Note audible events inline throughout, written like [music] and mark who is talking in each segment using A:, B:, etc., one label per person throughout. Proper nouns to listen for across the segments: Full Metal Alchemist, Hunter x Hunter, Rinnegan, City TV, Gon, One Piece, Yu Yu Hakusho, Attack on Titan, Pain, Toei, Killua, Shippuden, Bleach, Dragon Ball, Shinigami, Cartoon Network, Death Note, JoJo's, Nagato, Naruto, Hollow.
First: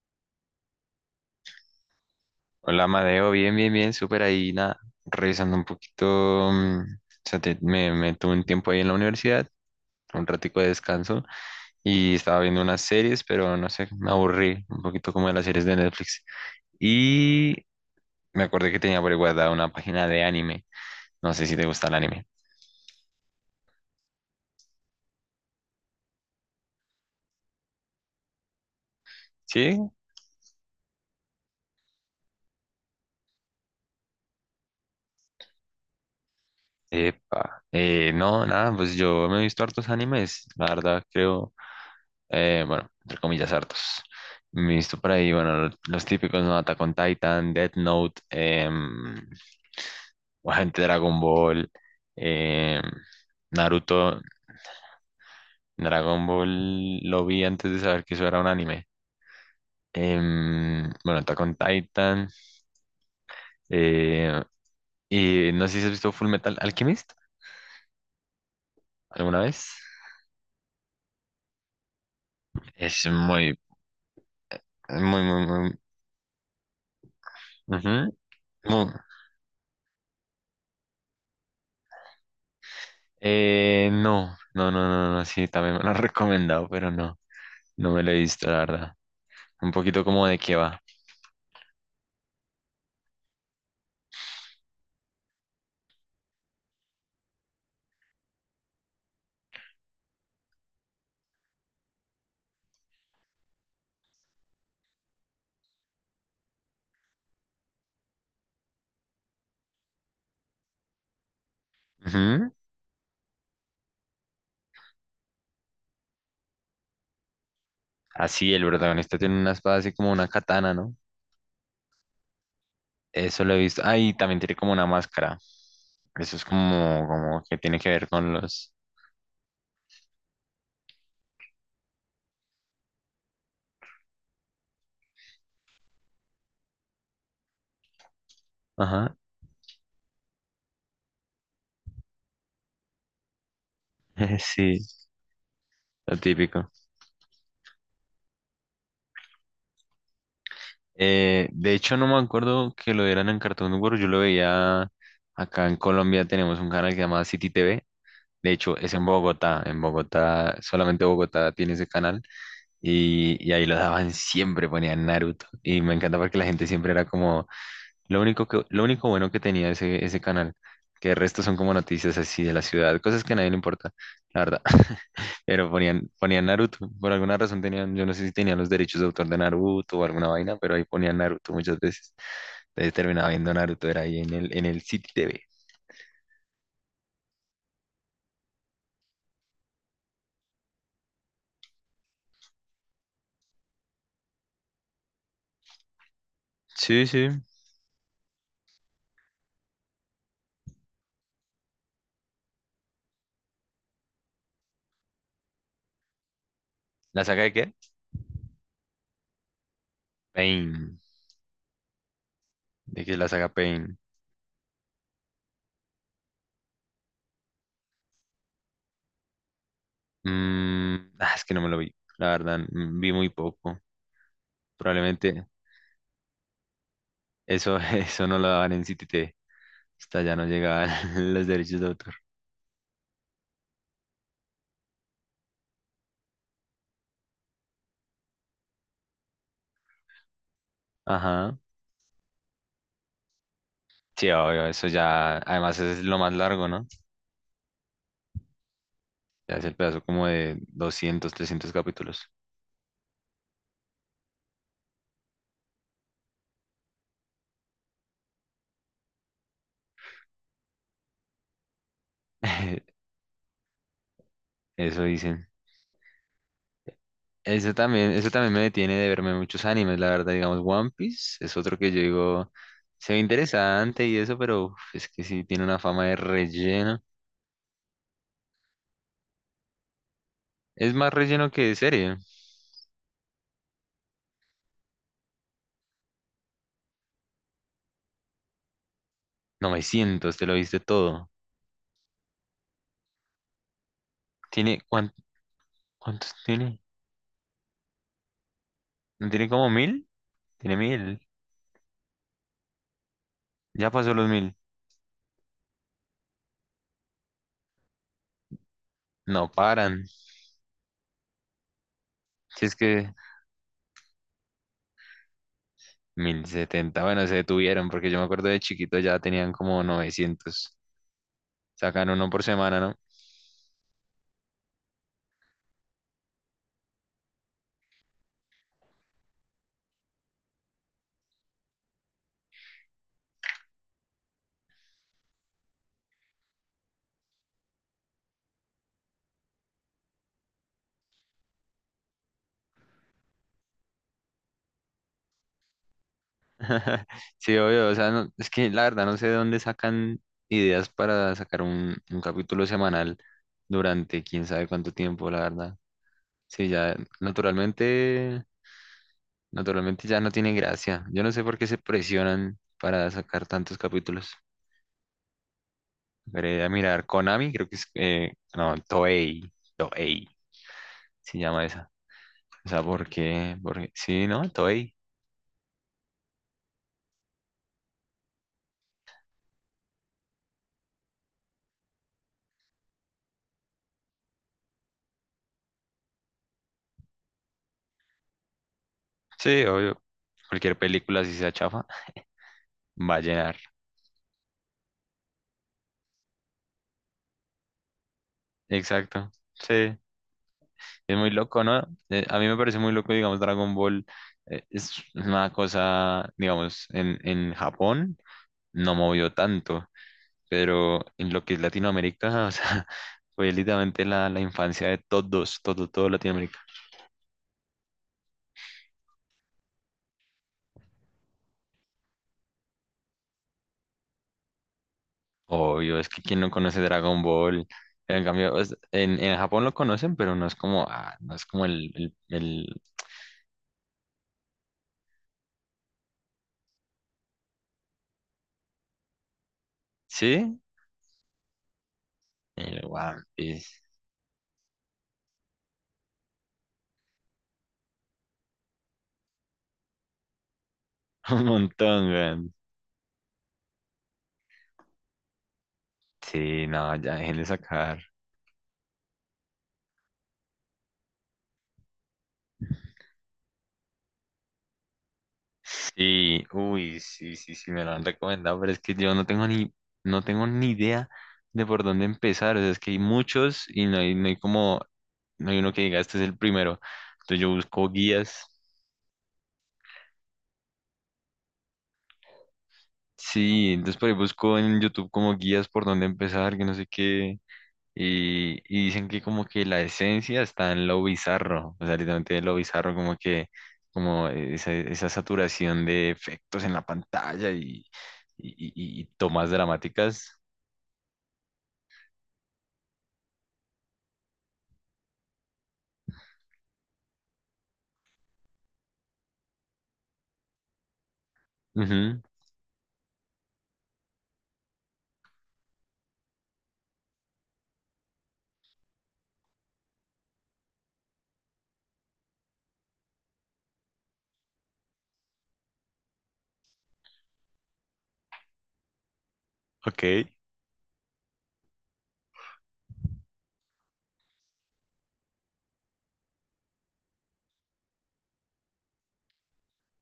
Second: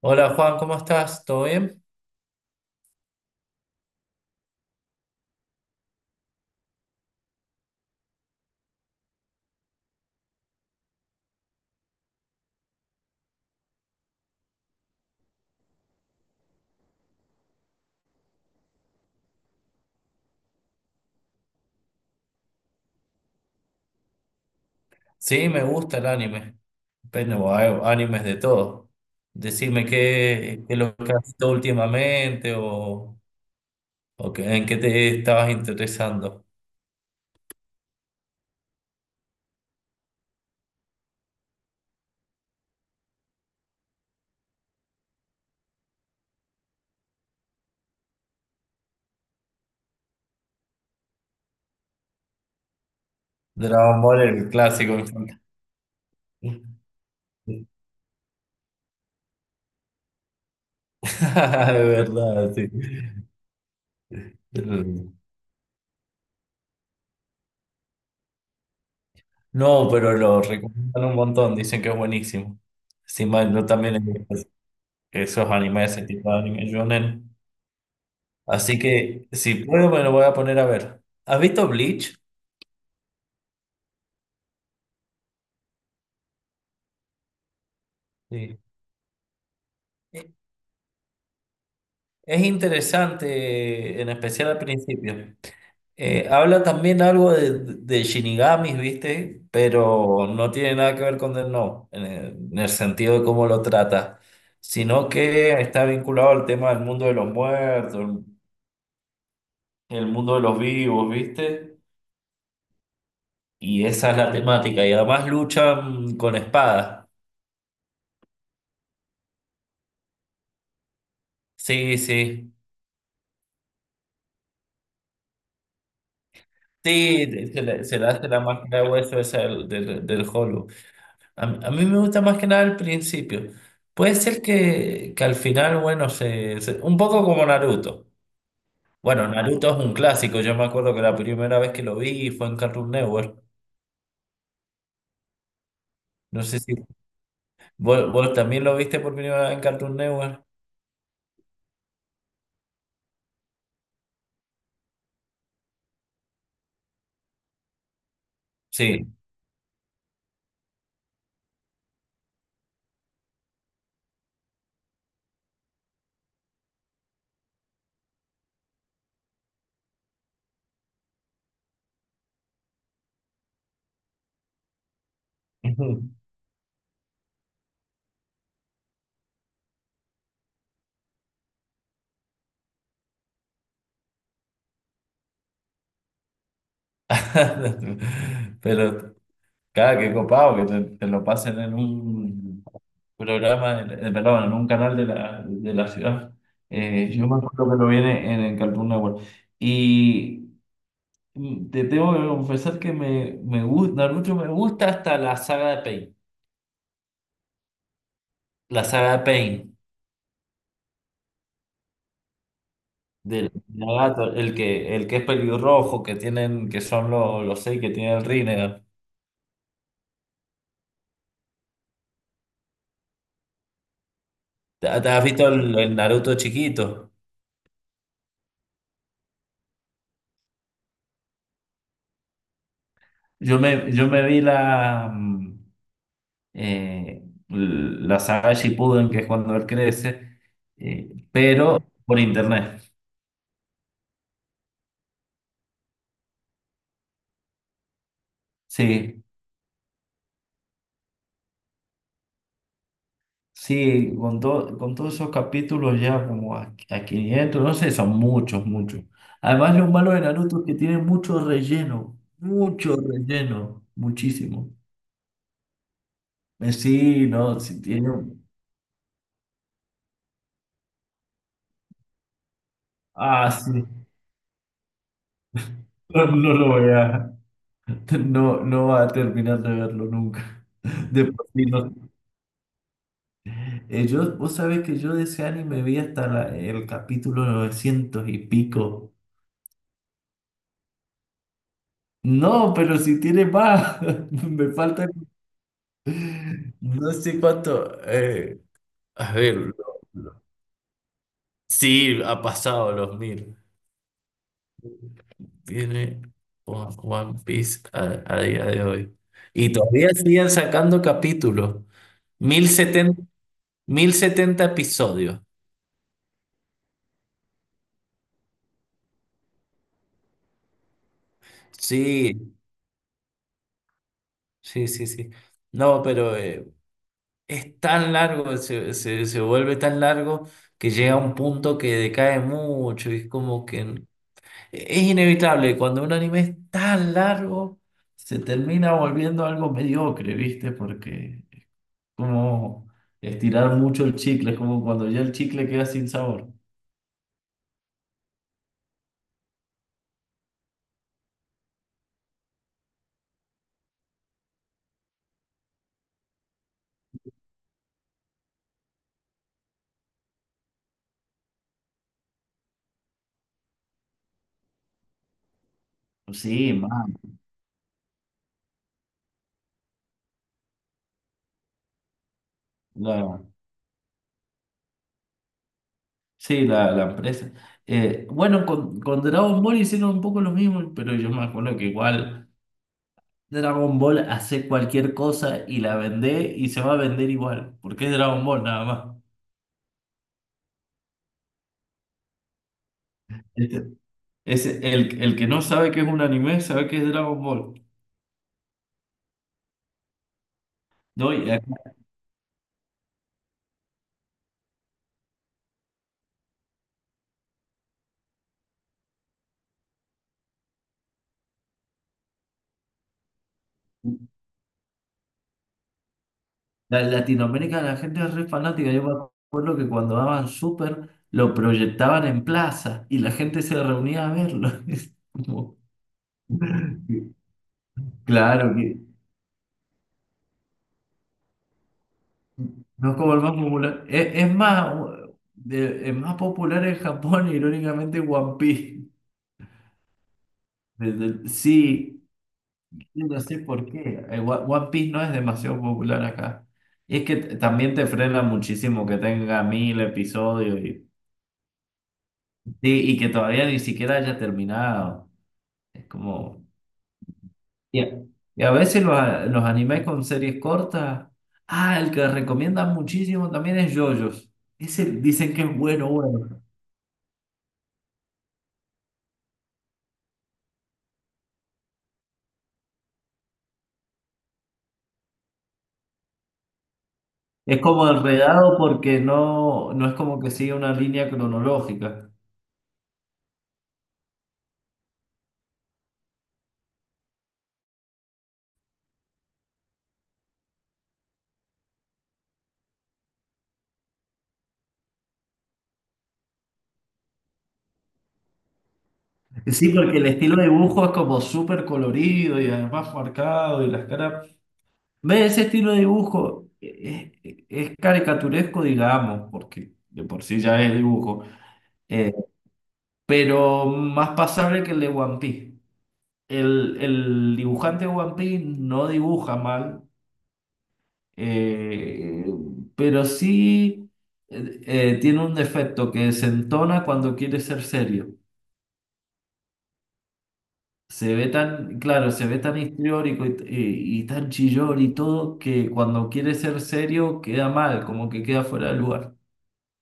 A: Hola Juan, ¿cómo estás? ¿Todo bien?
B: Hola, Amadeo, bien, bien, bien, súper ahí, nada, revisando un poquito, o sea, me tuve un tiempo ahí en la universidad, un ratico de descanso, y estaba viendo unas series, pero no sé, me aburrí un poquito como de las series de Netflix, y me acordé que tenía por ahí guardada una página de anime, no sé si te gusta el anime.
A: Sí, me gusta el anime. Pero hay animes de todo. Decime
B: ¿Sí?
A: qué es lo que has visto últimamente o en qué te estabas interesando.
B: Epa, no, nada, pues yo me he visto hartos animes, la verdad, creo, bueno, entre comillas, hartos. Me he visto por ahí, bueno, los típicos, ¿no? Attack on Titan, Death Note, Agente Dragon Ball, em,
A: Dragon
B: Naruto.
A: Ball, el clásico. Me encanta.
B: Dragon Ball lo vi antes de saber que eso era un anime. Bueno, Attack on
A: [laughs] De
B: Titan,
A: verdad, sí.
B: eh, y no sé si has visto Full Metal Alchemist alguna vez.
A: No, pero lo recomiendan un montón, dicen que es buenísimo.
B: Es
A: Encima
B: muy,
A: yo también he visto
B: muy, muy,
A: esos
B: muy,
A: animes, ese tipo de anime shonen.
B: ujú,
A: Así
B: muy-
A: que si puedo me lo voy a poner a ver. ¿Has visto Bleach?
B: no, no, no, no, no, sí, también me lo han [laughs] recomendado, pero no. No me lo he visto, la
A: Sí.
B: verdad. Un poquito
A: E-
B: como de qué va.
A: Es interesante, en especial al principio. Habla también algo de Shinigamis, ¿viste? Pero no tiene nada que ver con Death Note, en el sentido de cómo lo trata, sino que está vinculado al tema del mundo de los muertos, el mundo de los vivos, ¿viste?
B: Ujú.
A: Y esa es la temática. Y además luchan con espadas.
B: Así, el protagonista tiene una espada así como una katana, ¿no?
A: Sí, sí.
B: Eso lo he visto. Ah, y también tiene como una máscara. Eso es como, como
A: Sí,
B: que tiene que
A: se le
B: ver
A: hace
B: con
A: la
B: los...
A: máscara de hueso esa del Hollow. A mí me gusta más que nada al principio. Puede ser que al final, bueno, un poco como Naruto.
B: Ajá.
A: Bueno, Naruto es un clásico. Yo me acuerdo que la primera vez que lo vi fue en Cartoon Network.
B: [laughs] Sí, lo
A: No sé
B: típico.
A: si vos también lo viste por primera vez en Cartoon Network.
B: De hecho, no me acuerdo que lo dieran en Cartoon Network. Yo lo veía acá en Colombia. Tenemos un canal que se llama City TV. De hecho, es en
A: Sí.
B: Bogotá. En Bogotá, solamente Bogotá tiene ese canal. Y ahí lo daban [laughs] siempre, ponían Naruto. Y me encanta porque la gente siempre era como, lo único bueno que tenía ese canal, que el resto son como noticias así de la ciudad, cosas que a nadie le importa, la verdad. [laughs] Pero
A: [laughs]
B: ponían Naruto, por alguna razón tenían, yo no sé si tenían los derechos de autor de Naruto o alguna vaina, pero ahí ponían Naruto muchas veces. Entonces terminaba viendo Naruto, era ahí en el City TV.
A: Pero, cada que copado que te lo pasen en un, perdón, en un canal de la ciudad.
B: Sí,
A: Yo
B: sí.
A: me acuerdo que lo viene en el Cartoon Network. Y te tengo que confesar que me gusta, Naruto me gusta hasta la saga de Pain.
B: ¿La saga de qué?
A: La saga de Pain,
B: Pain. ¿De qué es la saga
A: del
B: Pain?
A: Nagato, el que es pelirrojo, que tienen, que son los 6 que tienen el Rinnegan.
B: Mm, ah, es que no me lo vi, la verdad, mm, vi muy poco.
A: ¿Te has
B: Probablemente
A: visto el Naruto chiquito?
B: eso, [laughs] eso no lo daban en CTT. Hasta ya no llegaban [laughs] los derechos de autor.
A: Yo me vi la. Eh, la saga Shippuden, que es cuando él crece,
B: Ajá.
A: pero por internet.
B: Sí, obvio, eso ya, además es lo más largo, ¿no?
A: Sí,
B: Ya es el pedazo como de 200, 300 capítulos.
A: sí, con todos esos capítulos ya como a 500 no sé, son muchos, muchos. Además, lo malo de Naruto es que tiene mucho
B: [laughs]
A: relleno, muchísimo.
B: Eso dicen.
A: Sí, no, sí tiene...
B: Eso también me detiene de verme muchos animes, la verdad, digamos, One Piece es otro que yo digo, se ve
A: Ah, sí,
B: interesante y eso, pero uf, es que sí tiene una
A: [laughs]
B: fama de
A: no, no lo voy
B: relleno.
A: a... No, no va a terminar de verlo nunca.
B: Es
A: [laughs]
B: más
A: De por
B: relleno
A: sí,
B: que
A: no-
B: serie.
A: Yo, vos sabés que yo de ese anime vi hasta el capítulo 900 y pico.
B: 900 te lo viste todo.
A: No, pero si tiene más, [laughs] me
B: ¿Tiene
A: falta
B: cuán- ¿cuántos tiene?
A: no sé cuánto.
B: ¿No
A: A
B: tiene
A: ver,
B: como 1000?
A: lo-
B: Tiene 1000.
A: Sí, ha pasado los 1000.
B: Ya pasó los 1000.
A: Tiene One Piece a día de hoy.
B: No
A: Y
B: paran.
A: todavía siguen sacando capítulos.
B: Si
A: mil
B: es que
A: setenta, 1070 episodios.
B: 1070, bueno, se detuvieron porque yo me acuerdo de chiquito ya tenían como 900. Sacan uno
A: Sí,
B: por semana, ¿no?
A: sí, sí, sí. No, pero es tan largo, se vuelve tan largo que llega a un punto que decae mucho y es como que es inevitable, cuando un anime es tan largo, se termina volviendo algo mediocre, ¿viste? Porque es como estirar mucho el chicle, es como cuando ya el chicle queda sin sabor.
B: [laughs] Sí, obvio, o sea, es que la verdad no sé de dónde sacan ideas para sacar un capítulo semanal durante quién sabe cuánto tiempo, la verdad. Sí, ya naturalmente. Naturalmente ya no tiene gracia. Yo no sé por qué se presionan para sacar tantos capítulos. Veré a
A: Sí,
B: mirar
A: man,
B: Konami, creo que es... no, Toei. Toei se llama esa. O sea, ¿por
A: la,
B: qué? Porque, sí, ¿no? Toei.
A: sí, la empresa. Bueno, con Dragon Ball hicieron un poco lo mismo, pero yo me acuerdo que igual... Dragon Ball hace cualquier cosa y la vende y se va a vender igual, porque es Dragon Ball nada más.
B: Sí, obvio. Cualquier película, si sea chafa, va a llenar.
A: Este- Es el que no sabe que es un anime, sabe que es Dragon Ball.
B: Exacto. Sí. Es muy
A: No, y
B: loco,
A: aquí-
B: ¿no? A mí me parece muy loco, digamos, Dragon Ball. Eh, es una cosa, digamos, en Japón no movió tanto, pero en lo que es Latinoamérica, [laughs] o sea, fue literalmente la infancia de todos, todo, todo Latinoamérica.
A: La en Latinoamérica la gente es re fanática. Yo me acuerdo que cuando daban Super lo proyectaban en plaza y la gente se reunía a verlo. [laughs] Es como-
B: Obvio, es que quien no conoce Dragon Ball. En cambio,
A: Claro que
B: en Japón lo conocen, pero no es como, ah, no es como
A: no es como el más popular. Es más, de- es más popular en Japón, irónicamente, One Piece.
B: ¿sí?
A: Desde- sí.
B: El One
A: No sé
B: Piece,
A: por qué. One Piece no es demasiado popular acá. Y es que también te frena muchísimo que tenga 1000 episodios y,
B: [laughs] un montón, weón.
A: sí, y que todavía ni siquiera haya terminado. Es como...
B: Sí, no, ya dejen de sacar.
A: Y y a veces los animes con series cortas... Ah, el que recomiendan muchísimo también es JoJo's. Ese dicen que es bueno,
B: Sí,
A: bueno.
B: uy, sí, sí, sí, me lo han recomendado, pero es que yo no tengo ni, no tengo ni idea de por dónde empezar, o sea, es que hay muchos y no hay como no hay uno que diga, este es el primero. Entonces yo
A: Es
B: busco
A: como
B: guías.
A: enredado porque no es como que sigue una línea cronológica.
B: Sí, entonces por ahí busco en YouTube como guías por dónde empezar, que no sé qué. Y dicen que como que la esencia está en lo bizarro, o sea, literalmente lo bizarro, como que como esa saturación de efectos en la pantalla y, y tomas
A: Sí, porque el
B: dramáticas.
A: estilo de dibujo es como súper colorido y además marcado y las caras... Ve, ese estilo de dibujo es caricaturesco, digamos, porque de por sí ya es dibujo,
B: Ujú,
A: eh, pero más pasable que el de One Piece. El dibujante de One Piece no dibuja mal, eh, pero sí tiene un defecto que se entona cuando quiere ser serio.
B: ok.
A: Se ve tan, claro, se ve tan histriónico y tan chillón y todo que cuando quiere ser serio queda mal, como que queda fuera de lugar.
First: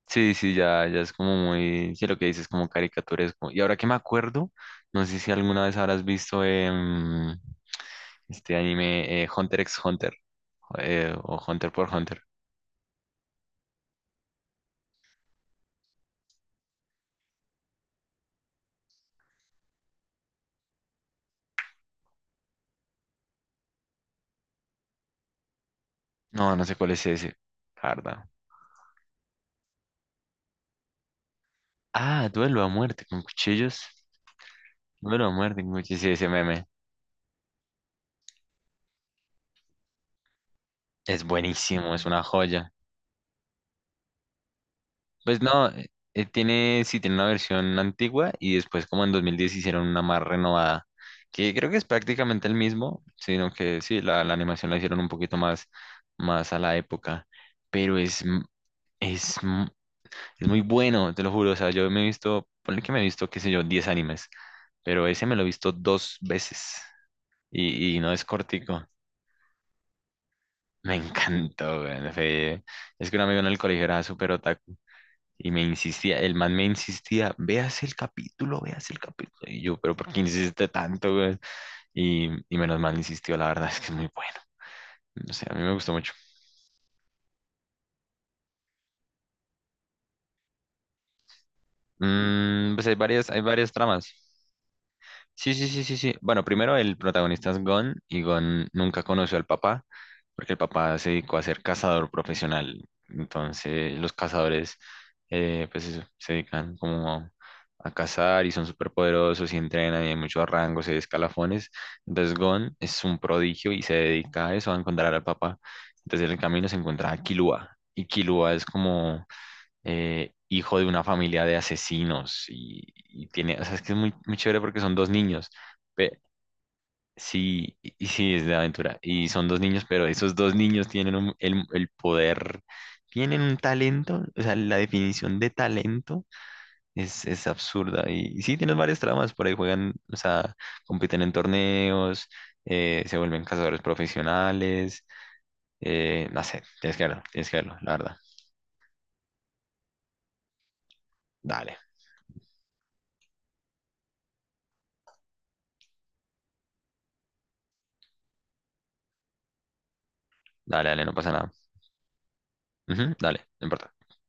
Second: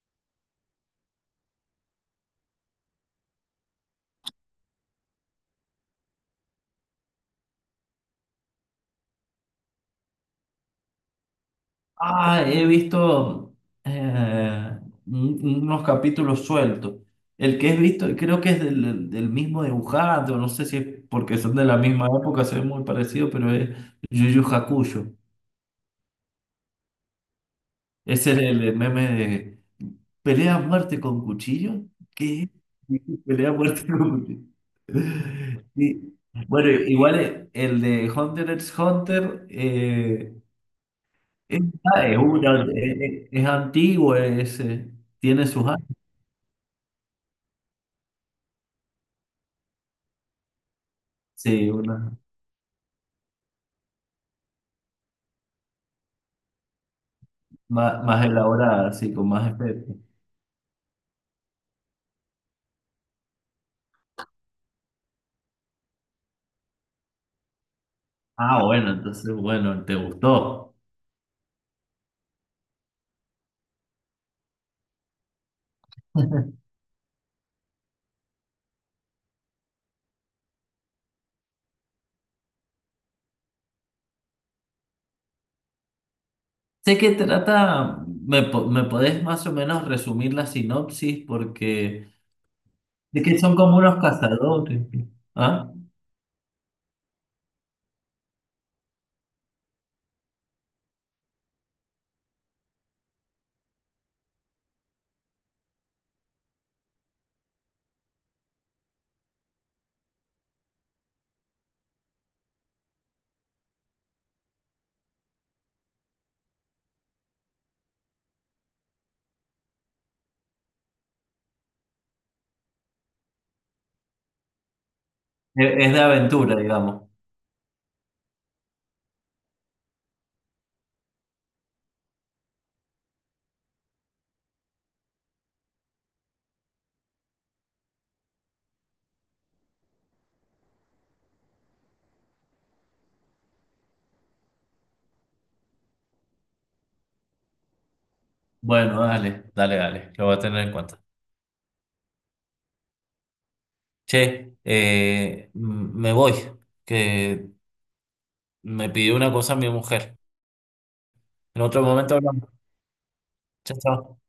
B: Sí, sí, ya es como muy, sí, lo que dices, como caricaturesco. Y ahora que me acuerdo, no sé si alguna vez habrás visto este anime, Hunter x Hunter, o Hunter por Hunter.
A: Ah, he visto eh, un- unos capítulos sueltos. El que he visto, creo que es del mismo dibujante, o no sé si es porque son de la misma época, se ve muy parecido, pero es Yu Yu Hakusho.
B: No, no sé cuál es ese, la verdad.
A: Es el meme de pelea a muerte con cuchillo.
B: Ah,
A: ¿Qué?
B: Duelo a muerte con
A: [laughs] Pelea a
B: cuchillos.
A: muerte con cuchillo.
B: Duelo a muerte
A: [laughs]
B: con cuchillos, sí,
A: Y,
B: ese meme.
A: bueno, igual el de Hunter x Hunter
B: Es
A: es,
B: buenísimo, es
A: ah, es
B: una
A: una-
B: joya.
A: es antiguo,
B: Pues
A: tiene sus
B: no,
A: años,
B: tiene, sí, tiene una versión antigua y después como en 2010 hicieron una más renovada, que creo
A: sí,
B: que es
A: una,
B: prácticamente el mismo, sino que sí, la animación la hicieron un poquito más, más a la época, pero
A: más elaborada, así, con
B: es,
A: más
B: m-
A: efectos.
B: es muy bueno, te lo juro, o sea, yo me he visto, ponle que me he visto, qué sé yo, 10 animes, pero ese me lo he visto 2 veces y no es
A: Ah,
B: cortico.
A: bueno, entonces, bueno, te gustó.
B: Me encantó, güey, es que un amigo en el colegio era súper otaku. Y me insistía, el man me
A: [laughs]
B: insistía, veas el capítulo, veas el capítulo. Y yo, pero ¿por qué insiste tanto, güey? Y menos mal insistió, la verdad es que es muy bueno. No sé, a mí me gustó mucho.
A: Sé que trata, me podés más o menos resumir la sinopsis porque
B: Mm, pues
A: de que
B: hay
A: son
B: varias
A: como unos
B: tramas.
A: cazadores.
B: Sí, sí,
A: ¿Ah?
B: sí, sí, sí. Bueno, primero el protagonista es Gon y Gon nunca conoció al papá porque el papá se dedicó a ser cazador profesional. Entonces los cazadores, pues eso, se dedican como a cazar y son súper poderosos y entrenan y hay muchos rangos y escalafones. Entonces Gon es un prodigio y se dedica a eso, a encontrar al papá. Entonces en el camino se encuentra a Killua y Killua es como hijo de una familia de asesinos y tiene, o sea, es que es muy, muy chévere porque son dos niños.
A: Es de
B: pe-
A: aventura, digamos.
B: sí, y sí, es de aventura. Y son dos niños, pero esos dos niños tienen el poder, tienen un talento, o sea, la definición de talento es absurda. Y sí, tienen varias tramas, por ahí juegan, o sea, compiten en torneos. Se vuelven cazadores profesionales. No sé, tienes que verlo, la verdad.
A: Bueno, dale, dale, dale. Lo voy a tener en cuenta.
B: Dale,
A: Che, me voy, que me pidió una cosa mi mujer.
B: dale, dale, no pasa nada.
A: En otro momento hablamos.
B: Ujú, dale, no
A: Chao,
B: importa.
A: chao.